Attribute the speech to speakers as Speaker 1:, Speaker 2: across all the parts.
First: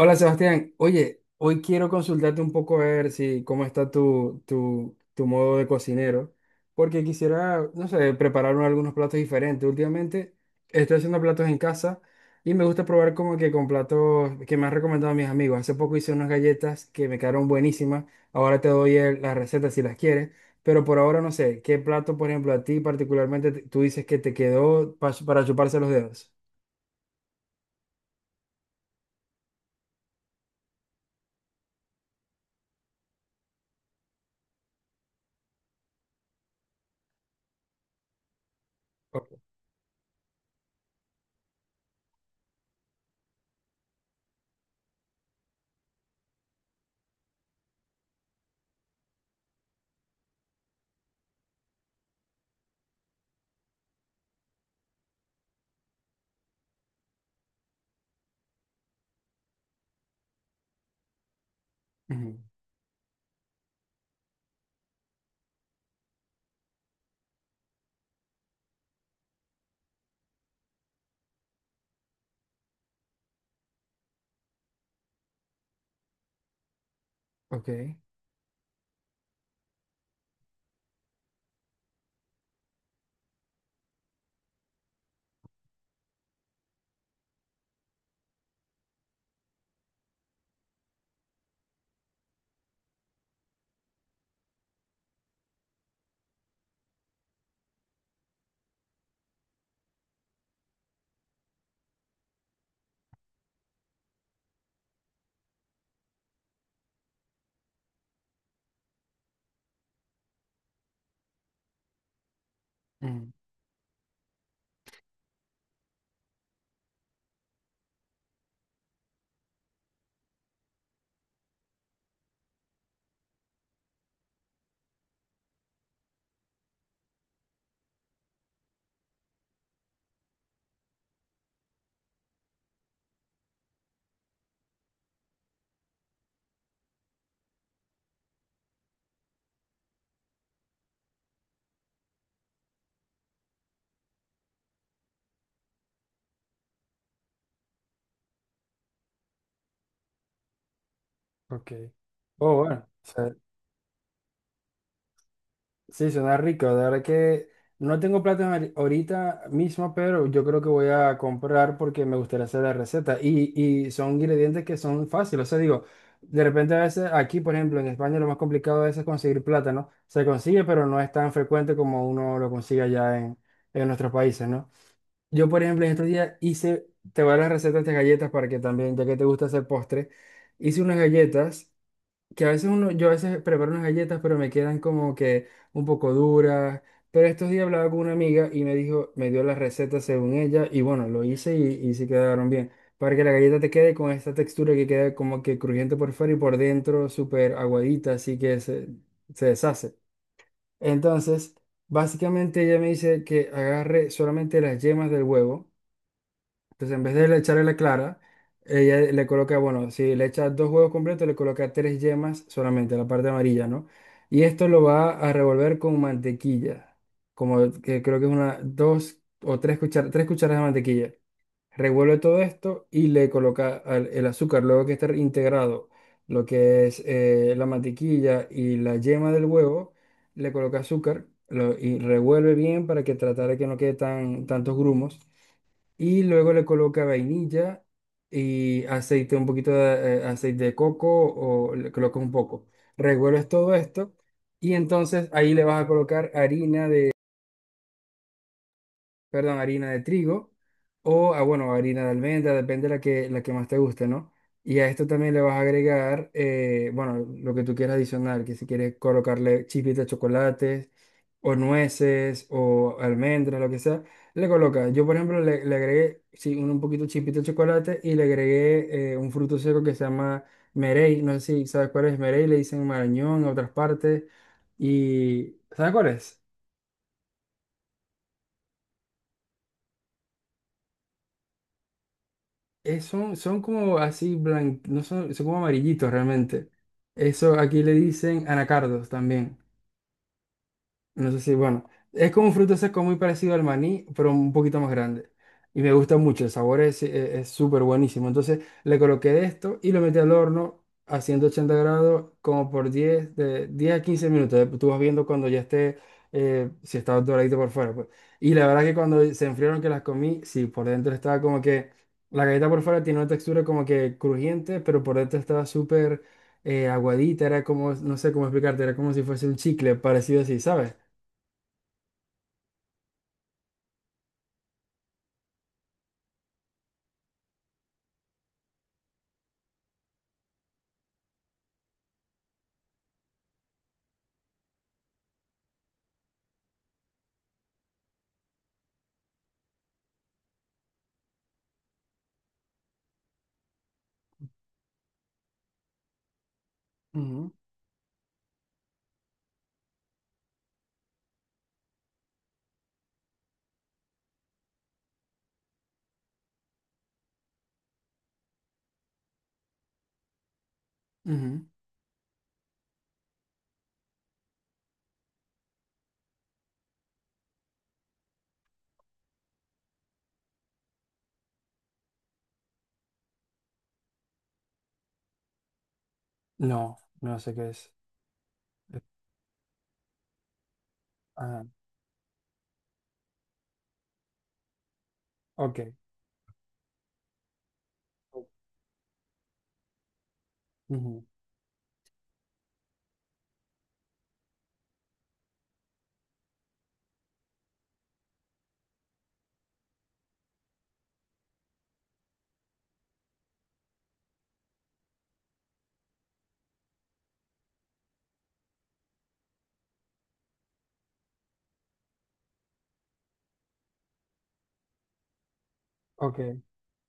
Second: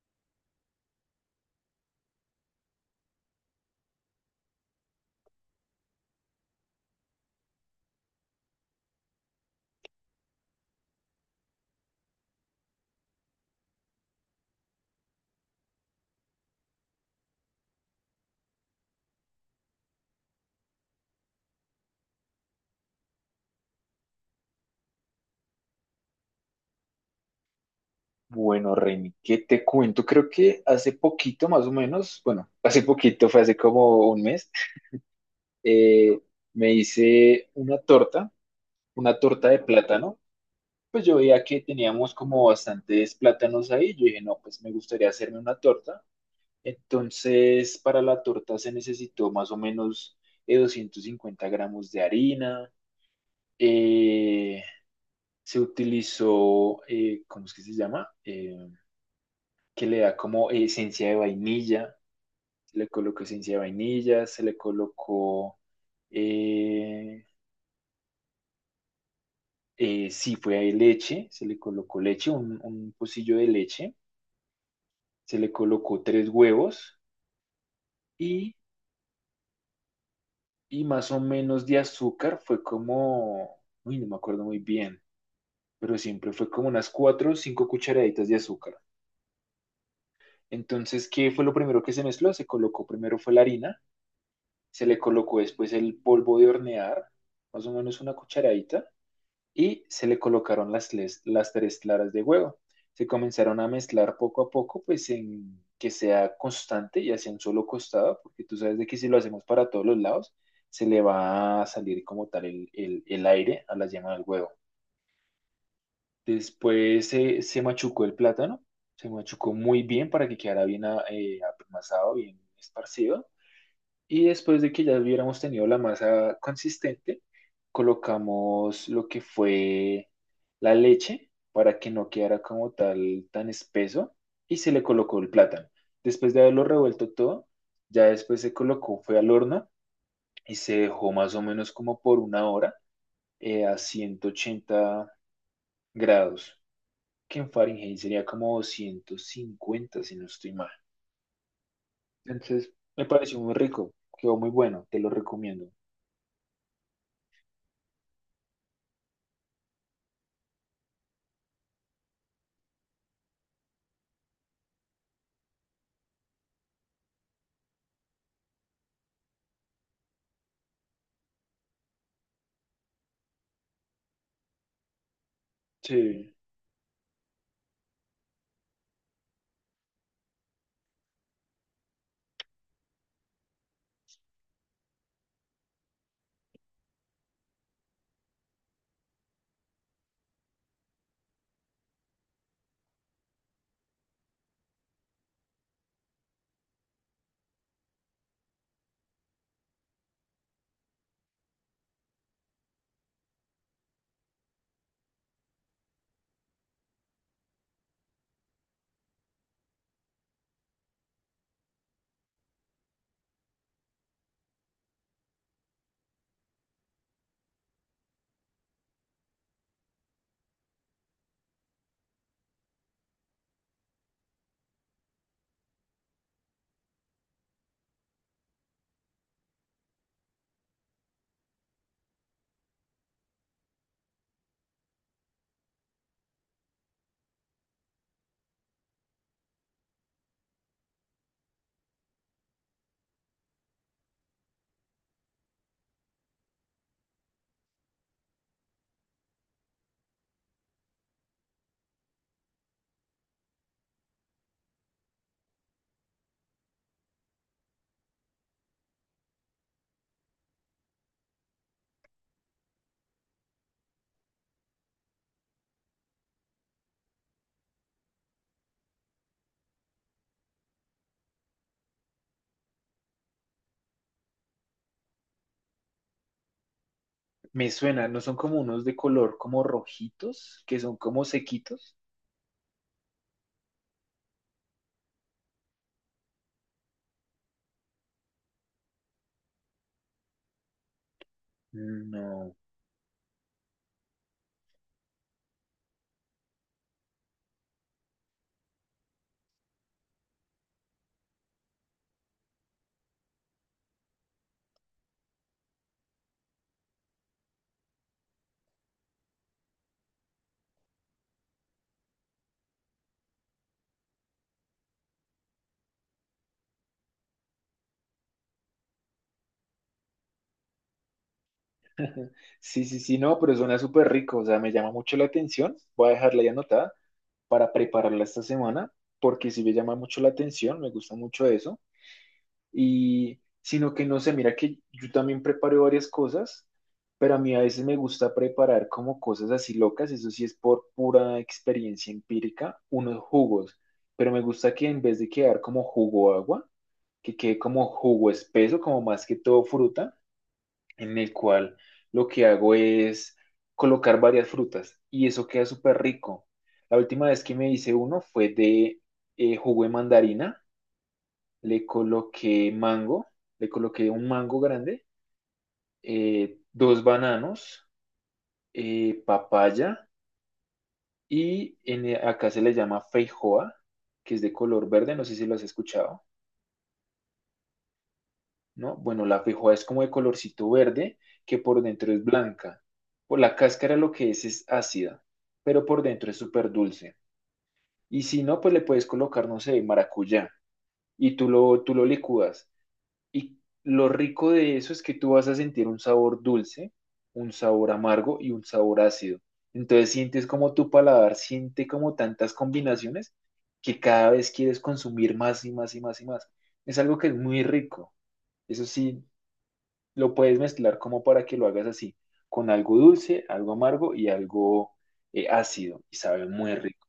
Speaker 1: Hola Sebastián, oye, hoy quiero consultarte un poco a ver si cómo está tu modo de cocinero, porque quisiera, no sé, preparar algunos platos diferentes. Últimamente estoy haciendo platos en casa y me gusta probar como que con platos que me han recomendado mis amigos. Hace poco hice unas galletas que me quedaron buenísimas. Ahora te doy las recetas si las quieres, pero por ahora no sé, ¿qué plato, por ejemplo, a ti particularmente tú dices que te quedó para chuparse los dedos?
Speaker 2: Bueno, Reni, ¿qué te cuento? Creo que hace poquito, más o menos, hace poquito, fue hace como un mes. eh, Me hice una
Speaker 1: Ok.
Speaker 2: torta de plátano. Pues yo veía que teníamos como bastantes plátanos ahí. Yo dije, no, pues me gustaría hacerme una torta. Entonces, para la torta se necesitó más o menos 250 gramos de harina. eh, Se utilizó, ¿cómo es que se llama? Que le da como esencia de vainilla.
Speaker 1: Ujú,
Speaker 2: Se le colocó esencia de vainilla, se le colocó, eh, sí, fue ahí leche, se le colocó leche, un pocillo de leche, se le colocó tres huevos,
Speaker 1: ok.
Speaker 2: y, y más o menos de azúcar fue como, uy, no me acuerdo muy bien, pero siempre fue como unas cuatro o cinco cucharaditas de azúcar. Entonces, ¿qué fue lo primero que se mezcló? Se colocó primero fue la harina, se le colocó después el polvo de hornear, más o menos una cucharadita, y se le colocaron las tres claras de huevo. Se comenzaron a mezclar poco a poco, pues en que sea constante y hacia un solo costado, porque tú sabes de que si lo hacemos para todos los lados, se le va a salir como tal el aire a la yema del huevo. Después se machucó el plátano, se machucó muy bien para que quedara bien apelmazado, bien esparcido. Y después de que ya hubiéramos tenido la masa consistente, colocamos lo que fue la leche para que no quedara como tal tan espeso, y se le colocó el plátano. Después de haberlo revuelto todo, ya después se colocó, fue al horno y se dejó más o menos como por una hora a 180 grados, que en Fahrenheit sería como 150 si no estoy mal.
Speaker 1: Ok. Oh,
Speaker 2: Entonces,
Speaker 1: bueno.
Speaker 2: me
Speaker 1: o
Speaker 2: pareció muy rico, quedó muy bueno, te lo recomiendo.
Speaker 1: Sí, suena rico. De verdad que no tengo plátano ahorita mismo, pero yo creo que voy a comprar porque me gustaría hacer la receta. Y son ingredientes que son fáciles. O sea, digo, de repente a veces aquí, por ejemplo, en España lo más complicado a veces es conseguir plátano. Se consigue, pero no es tan frecuente como uno lo consigue allá en nuestros países, ¿no? Yo, por ejemplo, en estos
Speaker 2: Sí.
Speaker 1: días hice, te voy a dar la receta de estas galletas para que también, ya que te gusta hacer postre, hice unas galletas. Que a veces uno, yo a veces preparo unas galletas, pero me quedan como que un poco duras. Pero estos días hablaba con una amiga y me dijo, me dio la receta según ella, y bueno, lo hice y sí quedaron bien. Para que la galleta te quede con esta textura que queda como que crujiente por fuera y por dentro súper aguadita, así que se deshace. Entonces, básicamente ella me dice que agarre solamente las yemas del huevo entonces, en vez de le echarle la clara, ella le coloca, bueno, si le echa dos huevos completos, le coloca tres yemas solamente, la parte amarilla, ¿no? Y esto lo va a revolver con mantequilla, como que creo que es una, dos o tres cucharadas de mantequilla. Revuelve todo esto y le coloca el azúcar, luego que esté integrado lo que es la mantequilla y la yema del huevo, le coloca azúcar y revuelve bien para que tratar de que no quede tantos grumos y luego le coloca vainilla y aceite, un poquito de aceite de coco o le colocas un poco. Revuelves todo esto y entonces ahí le vas a colocar harina, perdón, harina de trigo o, ah, bueno, harina de almendra, depende la que más te guste, ¿no? Y a esto también le vas a agregar, bueno, lo que tú quieras adicionar, que si quieres colocarle chispitas de chocolate o nueces o almendras, lo que sea, le colocas. Yo, por ejemplo, le agregué, sí, un poquito chispita de chocolate y le agregué un fruto seco que se llama merey, no sé si sabes cuál es merey, le dicen marañón en otras partes y ¿sabes cuál es?
Speaker 2: Me suena, ¿no son como unos de color como rojitos, que son como sequitos?
Speaker 1: Son como así blancos, no son, son como amarillitos realmente. Eso aquí le dicen anacardos también. No sé si, bueno, es como un
Speaker 2: No.
Speaker 1: fruto seco muy parecido al maní, pero un poquito más grande. Y me gusta mucho, el sabor es súper buenísimo. Entonces le coloqué esto y lo metí al horno a 180 grados como por 10 de 10 a 15 minutos. Tú vas viendo cuando ya esté, si está doradito por fuera, pues. Y la verdad que cuando se enfriaron que las comí, sí, por dentro estaba como que, la galleta por fuera tiene una textura como que crujiente, pero por dentro estaba súper aguadita, era como, no sé cómo explicarte, era como si fuese un chicle parecido así, ¿sabes?
Speaker 2: Sí, sí, sí, no, pero suena súper rico, o sea, me llama mucho la atención. Voy a dejarla ya anotada para prepararla esta semana, porque sí me llama mucho la atención, me gusta mucho eso. Y sino que no sé, mira que yo también preparo varias cosas, pero a mí a veces me gusta preparar como cosas así locas, eso sí es por pura experiencia empírica, unos jugos, pero me gusta que en vez de quedar como jugo agua, que
Speaker 1: Ujú,
Speaker 2: quede como jugo espeso, como más que todo fruta, en el cual lo que hago es colocar varias frutas y eso queda súper rico. La última vez que me hice uno fue de jugo de mandarina,
Speaker 1: ujú.
Speaker 2: le coloqué mango, le coloqué un mango grande, dos bananos, papaya y acá se le llama feijoa, que es de color verde, no sé si lo has escuchado.
Speaker 1: No, no sé qué es.
Speaker 2: ¿No?
Speaker 1: Eh,
Speaker 2: Bueno, la feijoa es como de colorcito verde, que
Speaker 1: Ajá,
Speaker 2: por dentro es blanca. Por la cáscara lo que es ácida, pero
Speaker 1: ok.
Speaker 2: por dentro es súper dulce. Y si no, pues le puedes colocar, no sé, maracuyá,
Speaker 1: Ujú,
Speaker 2: y tú lo licúas. Y lo rico de eso es que tú vas a sentir un sabor dulce, un sabor amargo y un sabor ácido. Entonces sientes como tu paladar siente como tantas combinaciones que cada vez quieres consumir más y más y más y más. Es algo que es muy rico. Eso sí, lo puedes mezclar como para que lo hagas así, con algo dulce, algo amargo y algo ácido, y sabe
Speaker 1: ok.
Speaker 2: muy rico.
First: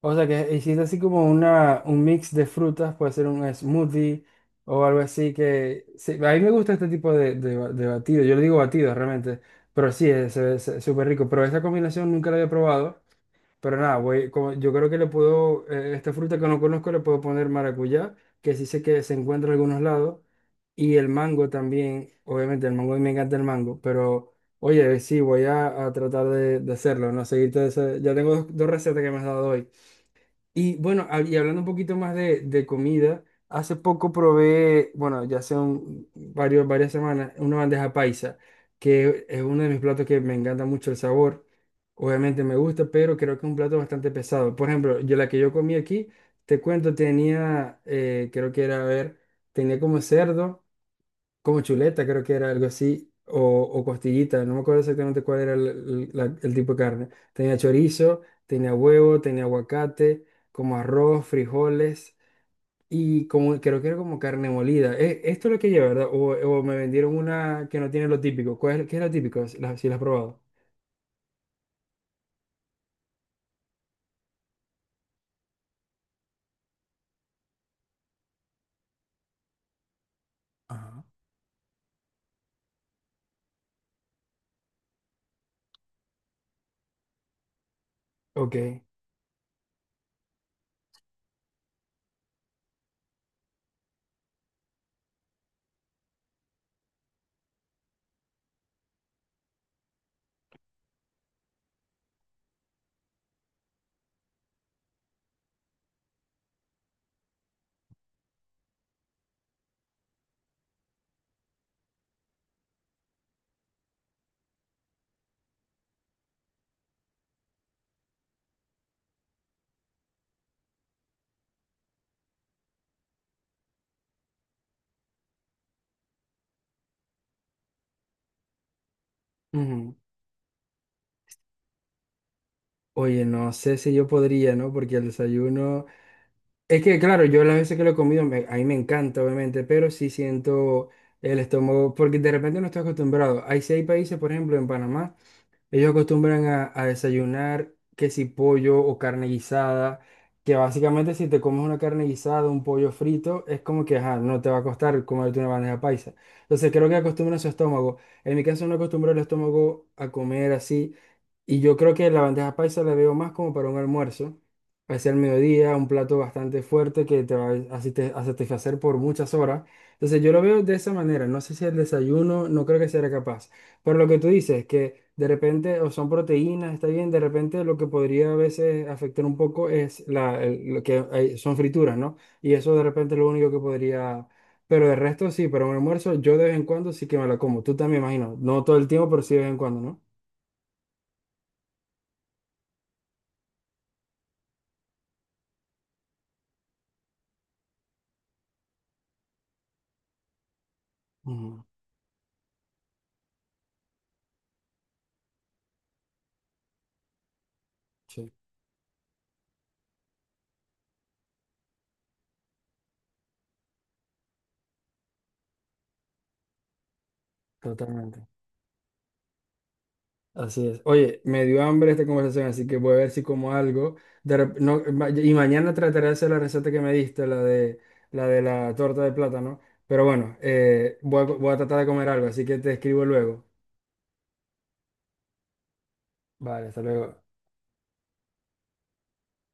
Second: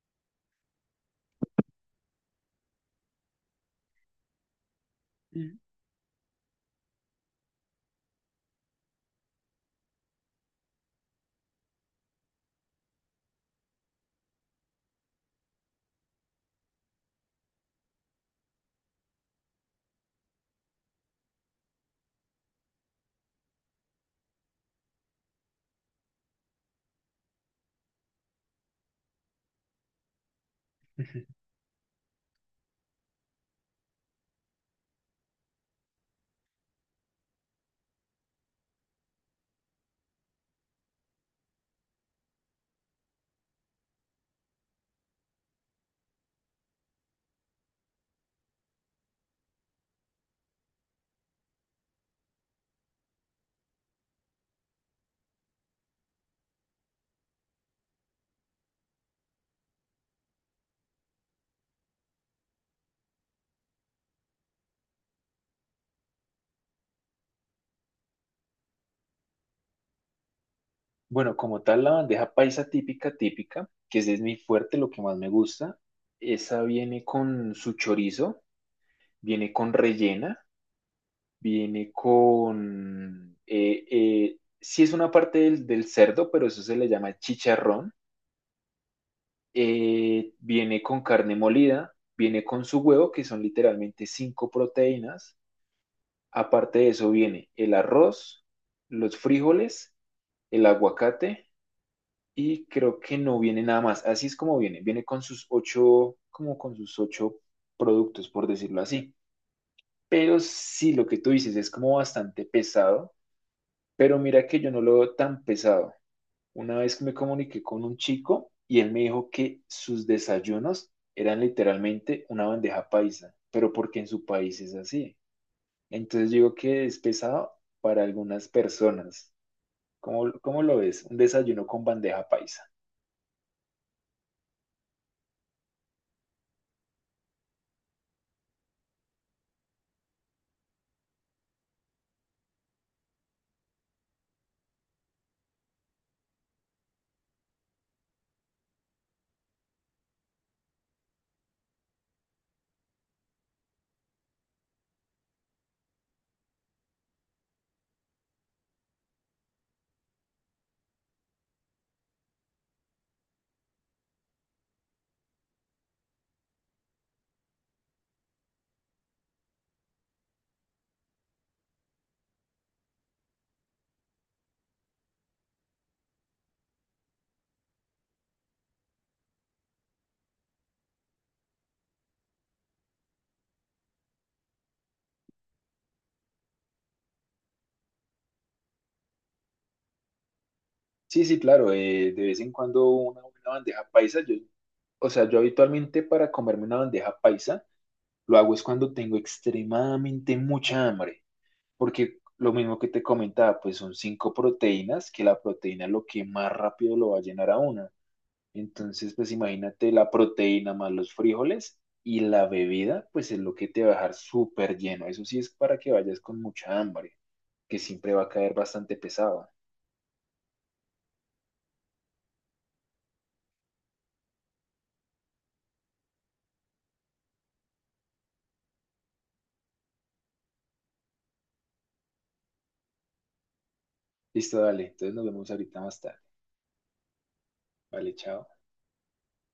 Speaker 1: O sea que hiciste así como un mix de frutas, puede ser un smoothie o algo así
Speaker 2: Mm.
Speaker 1: que... sí, a mí me gusta este tipo de batido, yo le digo batido realmente, pero sí, es súper rico, pero esta combinación nunca la había probado. Pero nada, voy, yo creo que le puedo, esta fruta que no conozco le puedo poner maracuyá, que sí sé que se encuentra en algunos lados, y el mango también, obviamente el mango, me encanta el mango, pero oye, sí, voy a tratar de hacerlo, ¿no? Seguirte, ya tengo dos recetas que me has dado hoy. Y bueno,
Speaker 2: Ujú.
Speaker 1: y hablando un poquito más de comida, hace poco probé, bueno, ya hace varias semanas, una bandeja paisa, que es uno de mis platos que me encanta mucho el sabor. Obviamente me gusta, pero creo que es un plato bastante pesado. Por ejemplo, yo la que yo comí aquí, te cuento, tenía, creo que era, a ver, tenía como cerdo como chuleta, creo que era algo así, o costillita, no me acuerdo exactamente cuál era el tipo de carne. Tenía chorizo, tenía huevo, tenía aguacate, como arroz, frijoles y como, creo que era como carne molida. Esto es lo que lleva, ¿verdad? O me vendieron una que no tiene lo típico. ¿Cuál es, qué es lo típico? Si la has probado.
Speaker 2: Bueno, como tal, la bandeja paisa típica, típica, que ese es mi fuerte, lo que más me gusta, esa viene con su chorizo, viene con rellena,
Speaker 1: Ajá.
Speaker 2: viene con... sí es una parte del cerdo, pero eso se le llama chicharrón,
Speaker 1: Ok.
Speaker 2: viene con carne molida, viene con su huevo, que son literalmente 5 proteínas. Aparte de eso viene el arroz, los frijoles, el aguacate, y creo que no viene nada más. Así es como viene. Viene con sus 8, como con sus 8 productos, por decirlo así. Pero sí, lo que tú dices es como bastante pesado, pero mira que yo no lo veo tan pesado. Una vez que me comuniqué con un chico y él me dijo que sus desayunos eran literalmente una bandeja paisa, pero porque en su país es así. Entonces digo que es pesado para algunas personas.
Speaker 1: Ujú.
Speaker 2: ¿Cómo, cómo lo ves? Un desayuno con bandeja paisa.
Speaker 1: Oye, no sé si yo podría, ¿no? Porque el desayuno... Es que, claro, yo las veces que lo he comido, a mí me encanta, obviamente, pero sí siento el estómago, porque de repente no estoy acostumbrado. Hay seis países, por ejemplo, en Panamá. Ellos acostumbran a desayunar que si pollo o carne guisada, que básicamente si te comes una carne guisada, un pollo frito, es como que ajá, no te va a costar comerte una bandeja paisa. Entonces creo que acostumbran su estómago. En mi caso no acostumbro el estómago a comer así. Y yo creo que la bandeja paisa la veo más como para un almuerzo, hacia el mediodía, un plato bastante fuerte que te va a a satisfacer por muchas horas. Entonces yo lo veo de esa manera. No sé si el desayuno, no creo que sea capaz. Pero lo que tú dices, que de repente o son proteínas, está bien, de repente lo que podría a veces afectar un poco es la, son frituras, ¿no? Y eso de repente es lo único que podría... Pero de resto sí, pero un almuerzo yo de vez en cuando sí que me la como. Tú también, imagino. No todo el tiempo, pero sí de vez en cuando, ¿no?
Speaker 2: Sí, sí, claro, de vez en cuando una buena bandeja paisa. O sea, yo habitualmente para comerme una bandeja paisa lo hago es cuando tengo extremadamente mucha hambre,
Speaker 1: Ujú,
Speaker 2: porque lo mismo que te comentaba, pues son 5 proteínas, que la proteína es lo que más rápido lo va a llenar a uno.
Speaker 1: sí,
Speaker 2: Entonces, pues imagínate la proteína más los frijoles y la bebida, pues es lo que te va a dejar súper lleno. Eso sí es para que vayas con mucha hambre, que siempre va
Speaker 1: totalmente.
Speaker 2: a caer bastante pesado.
Speaker 1: Así es. Oye, me dio hambre esta conversación, así que voy a ver si como algo. No, y mañana trataré de hacer la receta que me diste, la de la torta de plátano. Pero bueno, voy a tratar de comer algo, así que te escribo luego.
Speaker 2: Listo, dale. Entonces nos vemos ahorita más tarde.
Speaker 1: Vale, hasta luego.
Speaker 2: Vale, chao.